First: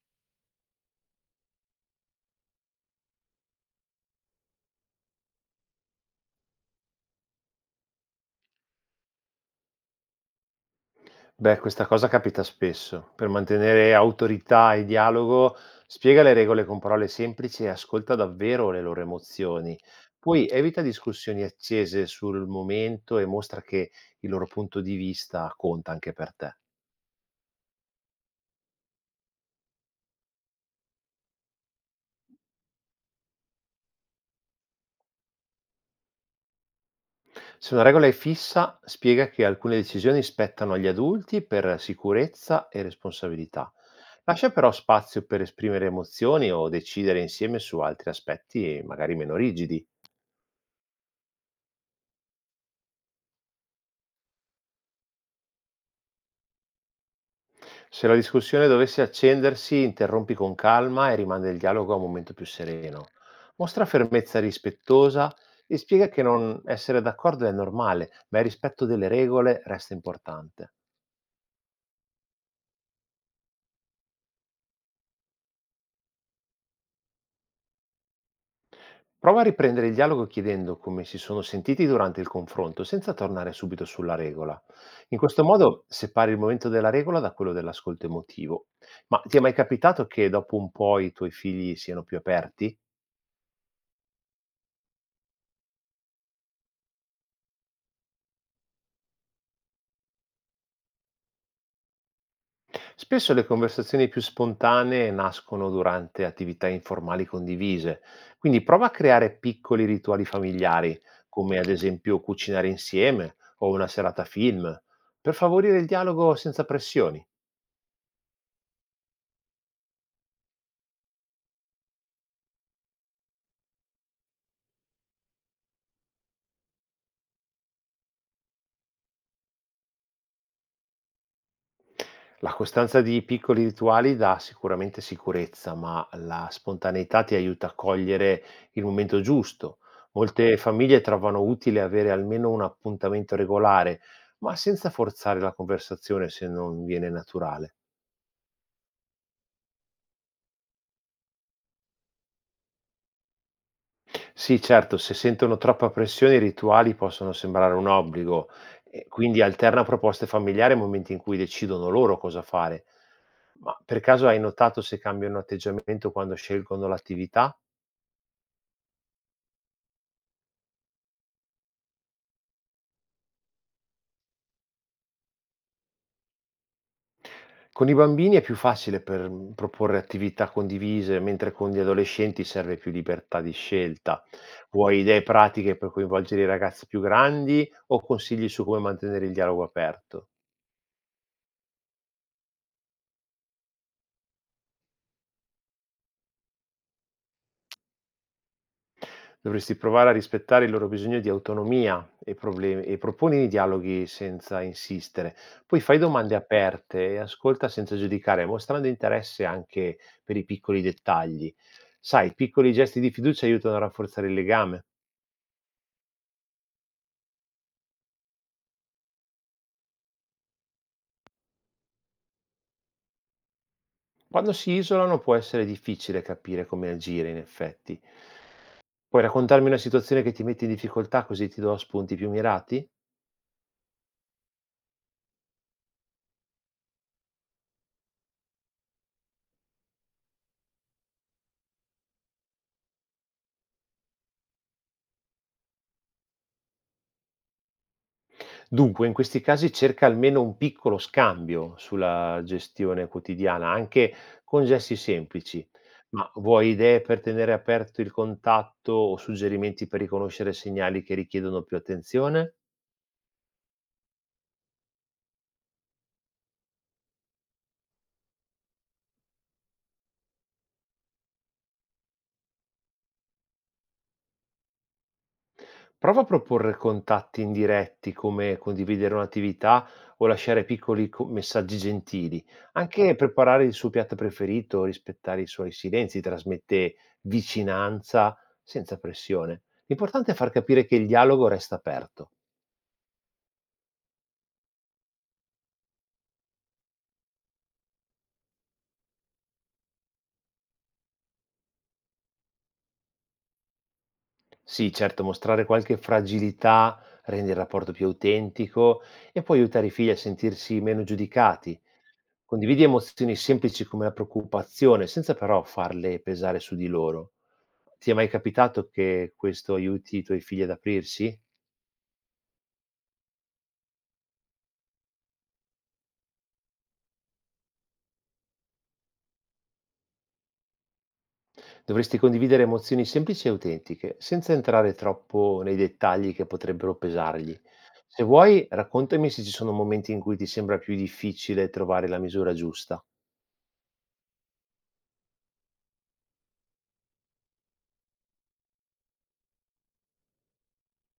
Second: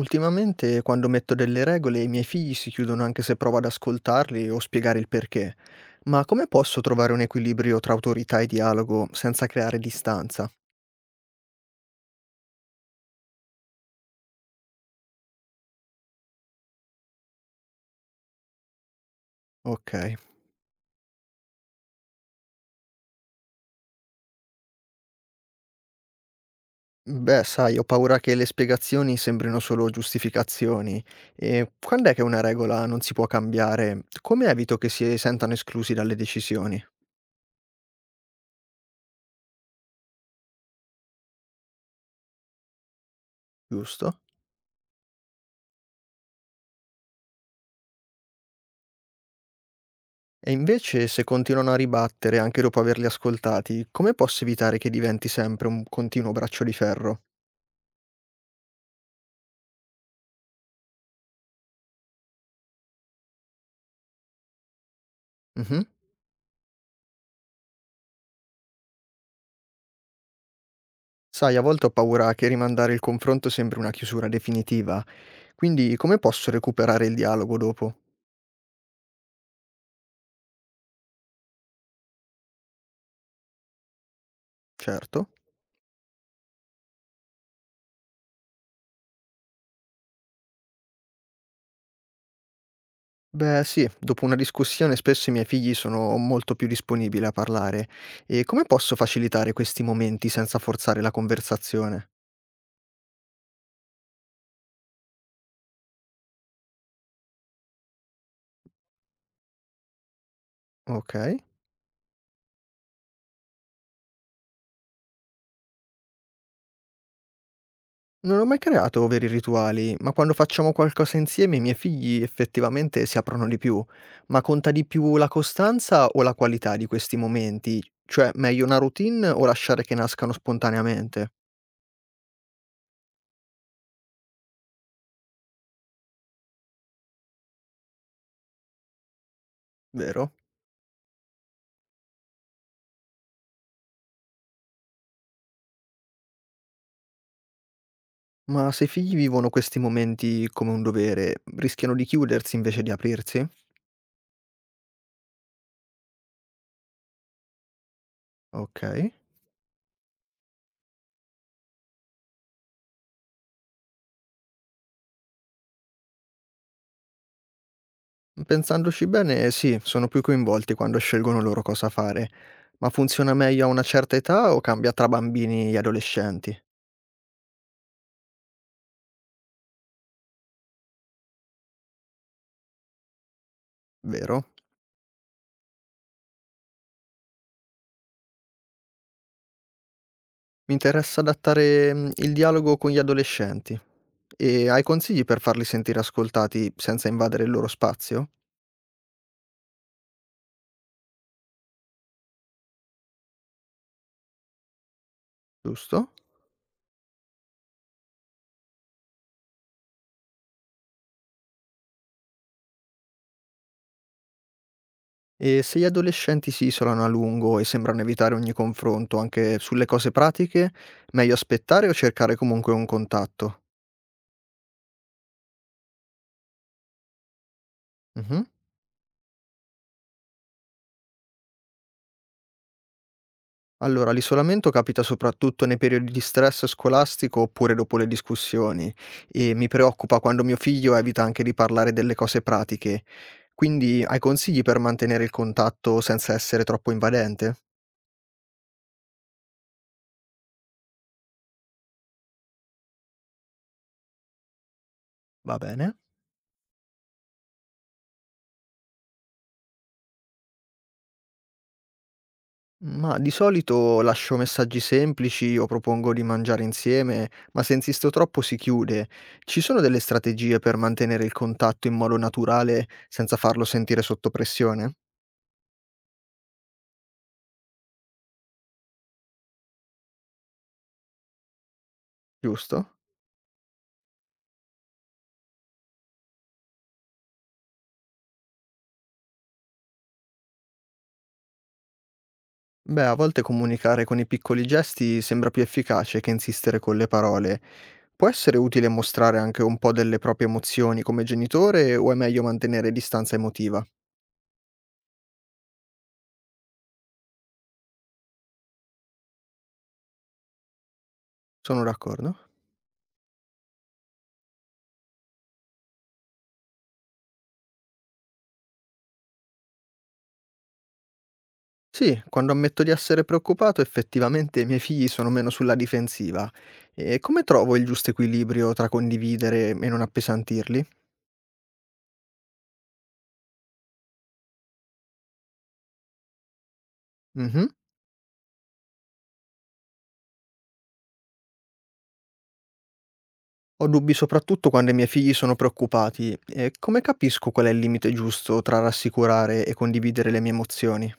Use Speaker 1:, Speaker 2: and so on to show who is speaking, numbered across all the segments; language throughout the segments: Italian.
Speaker 1: Ultimamente, quando metto delle regole, i miei figli si chiudono anche se provo ad ascoltarli o spiegare il perché. Ma come posso trovare un equilibrio tra autorità e dialogo senza creare distanza?
Speaker 2: Beh, questa cosa capita spesso. Per mantenere autorità e dialogo, spiega le regole con parole semplici e ascolta davvero le loro emozioni.
Speaker 1: Ok.
Speaker 2: Poi evita discussioni accese sul momento e mostra che il loro punto di vista conta anche per te.
Speaker 1: Beh, sai, ho paura che le spiegazioni sembrino solo giustificazioni. E quando è che una regola non si può cambiare? Come evito che si sentano esclusi dalle decisioni?
Speaker 2: Se una regola è fissa, spiega che alcune decisioni spettano agli adulti per sicurezza e responsabilità.
Speaker 1: Giusto?
Speaker 2: Lascia però spazio per esprimere emozioni o decidere insieme su altri aspetti, magari meno rigidi.
Speaker 1: E invece, se continuano a ribattere anche dopo averli ascoltati, come posso evitare che diventi sempre un continuo braccio di ferro?
Speaker 2: Se la discussione dovesse accendersi, interrompi con calma e rimanda il dialogo a un momento più sereno. Mostra fermezza rispettosa e
Speaker 1: Mhm.
Speaker 2: spiega che non essere d'accordo è normale, ma il rispetto delle regole resta importante.
Speaker 1: Sai, a volte ho paura che rimandare il confronto sembri una chiusura definitiva, quindi come posso recuperare il dialogo dopo?
Speaker 2: Prova a riprendere il dialogo chiedendo come si sono sentiti durante il confronto, senza tornare subito sulla regola. In
Speaker 1: Certo.
Speaker 2: questo modo separi il momento della regola da quello dell'ascolto emotivo. Ma ti è mai capitato che dopo un po' i tuoi figli siano più aperti?
Speaker 1: Beh, sì, dopo una discussione spesso i miei figli sono molto più disponibili a parlare. E come posso facilitare questi momenti senza forzare la conversazione?
Speaker 2: Spesso le conversazioni più spontanee nascono durante attività informali condivise, quindi prova a creare piccoli rituali familiari,
Speaker 1: Ok.
Speaker 2: come ad esempio cucinare insieme o una serata film, per favorire il dialogo senza pressioni.
Speaker 1: Non ho mai creato veri rituali, ma quando facciamo qualcosa insieme i miei figli effettivamente si aprono di più. Ma conta di più la costanza o la qualità di questi momenti? Cioè, meglio una routine o lasciare che nascano spontaneamente,
Speaker 2: La costanza di piccoli rituali dà sicuramente sicurezza, ma la spontaneità ti aiuta a cogliere il momento giusto.
Speaker 1: vero?
Speaker 2: Molte famiglie trovano utile avere almeno un appuntamento regolare, ma senza forzare la conversazione se non viene naturale.
Speaker 1: Ma se i figli vivono questi momenti come un dovere, rischiano di chiudersi invece di aprirsi?
Speaker 2: Sì, certo, se sentono troppa pressione i rituali possono sembrare un obbligo, e
Speaker 1: Ok.
Speaker 2: quindi alterna proposte familiari ai momenti in cui decidono loro cosa fare. Ma per caso hai notato se cambiano atteggiamento quando scelgono l'attività?
Speaker 1: Pensandoci bene, sì, sono più coinvolti quando scelgono loro cosa fare. Ma funziona meglio a una certa età o cambia tra bambini e adolescenti,
Speaker 2: Con i bambini è più facile per, proporre attività condivise, mentre con gli adolescenti serve più libertà di scelta.
Speaker 1: vero?
Speaker 2: Vuoi idee pratiche per coinvolgere i ragazzi più grandi o consigli su come mantenere il dialogo aperto?
Speaker 1: Mi interessa adattare, il dialogo con gli adolescenti. E hai consigli per farli sentire ascoltati senza invadere il loro spazio?
Speaker 2: Dovresti provare a rispettare il loro bisogno di autonomia e problemi e proponi i dialoghi senza insistere. Poi fai
Speaker 1: Giusto.
Speaker 2: domande aperte e ascolta senza giudicare, mostrando interesse anche per i piccoli dettagli. Sai, piccoli gesti di fiducia aiutano a rafforzare il legame.
Speaker 1: E se gli adolescenti si isolano a lungo e sembrano evitare ogni confronto, anche sulle cose pratiche, meglio aspettare o cercare comunque un contatto?
Speaker 2: Quando si isolano può essere difficile capire come agire, in effetti.
Speaker 1: Mh-mh.
Speaker 2: Puoi raccontarmi una situazione che ti mette in difficoltà così ti do spunti più mirati?
Speaker 1: Allora, l'isolamento capita soprattutto nei periodi di stress scolastico oppure dopo le discussioni e mi preoccupa quando mio figlio evita anche di parlare delle cose pratiche. Quindi hai consigli per mantenere il contatto senza essere troppo invadente?
Speaker 2: Dunque, in questi casi cerca almeno un piccolo scambio sulla gestione quotidiana, anche con gesti
Speaker 1: Va
Speaker 2: semplici.
Speaker 1: bene.
Speaker 2: Ma vuoi idee per tenere aperto il contatto o suggerimenti per riconoscere segnali che richiedono più attenzione?
Speaker 1: Ma di solito lascio messaggi semplici o propongo di mangiare insieme, ma se insisto troppo si chiude. Ci sono delle strategie per mantenere il contatto in modo naturale senza farlo sentire sotto pressione?
Speaker 2: Prova a proporre contatti indiretti come condividere un'attività o lasciare piccoli messaggi gentili.
Speaker 1: Giusto?
Speaker 2: Anche preparare il suo piatto preferito, rispettare i suoi silenzi, trasmette vicinanza senza pressione. L'importante è far capire che il dialogo resta aperto.
Speaker 1: Beh, a volte comunicare con i piccoli gesti sembra più efficace che insistere con le parole. Può essere utile mostrare anche un po' delle proprie emozioni come genitore o è meglio mantenere distanza emotiva?
Speaker 2: Sì, certo, mostrare qualche fragilità rende il rapporto più autentico e può aiutare i figli a sentirsi meno giudicati.
Speaker 1: Sono d'accordo.
Speaker 2: Condividi emozioni semplici come la preoccupazione, senza però farle pesare su di loro. Ti è mai capitato che questo aiuti i tuoi figli ad aprirsi?
Speaker 1: Sì, quando ammetto di essere preoccupato, effettivamente i miei figli sono meno sulla difensiva. E come trovo il giusto equilibrio tra condividere e non appesantirli?
Speaker 2: Dovresti condividere emozioni semplici e autentiche, senza entrare troppo nei dettagli che potrebbero pesargli.
Speaker 1: Mhm.
Speaker 2: Se vuoi, raccontami se ci sono momenti in cui ti sembra più difficile trovare la misura giusta.
Speaker 1: Ho dubbi soprattutto quando i miei figli sono preoccupati. E come capisco qual è il limite giusto tra rassicurare e condividere le mie emozioni?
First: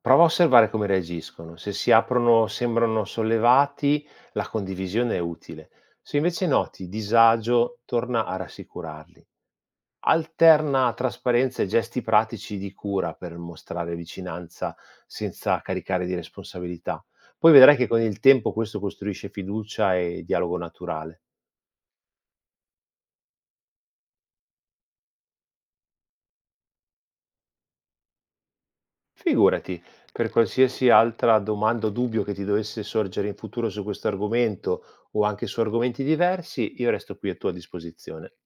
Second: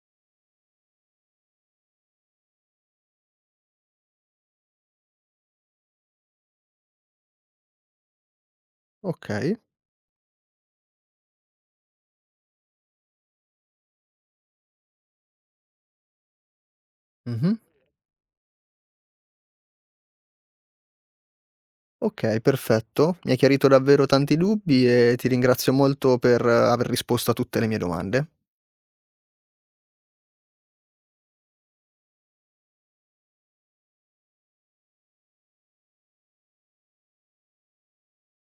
Speaker 2: Prova a osservare come reagiscono. Se si aprono, sembrano sollevati, la condivisione è utile. Se invece noti disagio, torna a rassicurarli.
Speaker 1: Okay.
Speaker 2: Alterna trasparenza e gesti pratici di cura per mostrare vicinanza senza caricare di responsabilità. Poi
Speaker 1: Mh-mh.
Speaker 2: vedrai che con il tempo questo costruisce fiducia e dialogo naturale.
Speaker 1: Okay, perfetto. Mi hai chiarito davvero tanti dubbi e ti ringrazio molto per aver risposto a tutte le mie domande.
Speaker 2: Figurati, per qualsiasi altra domanda o dubbio che ti dovesse sorgere in futuro su questo argomento o anche su argomenti diversi, io resto qui a tua disposizione.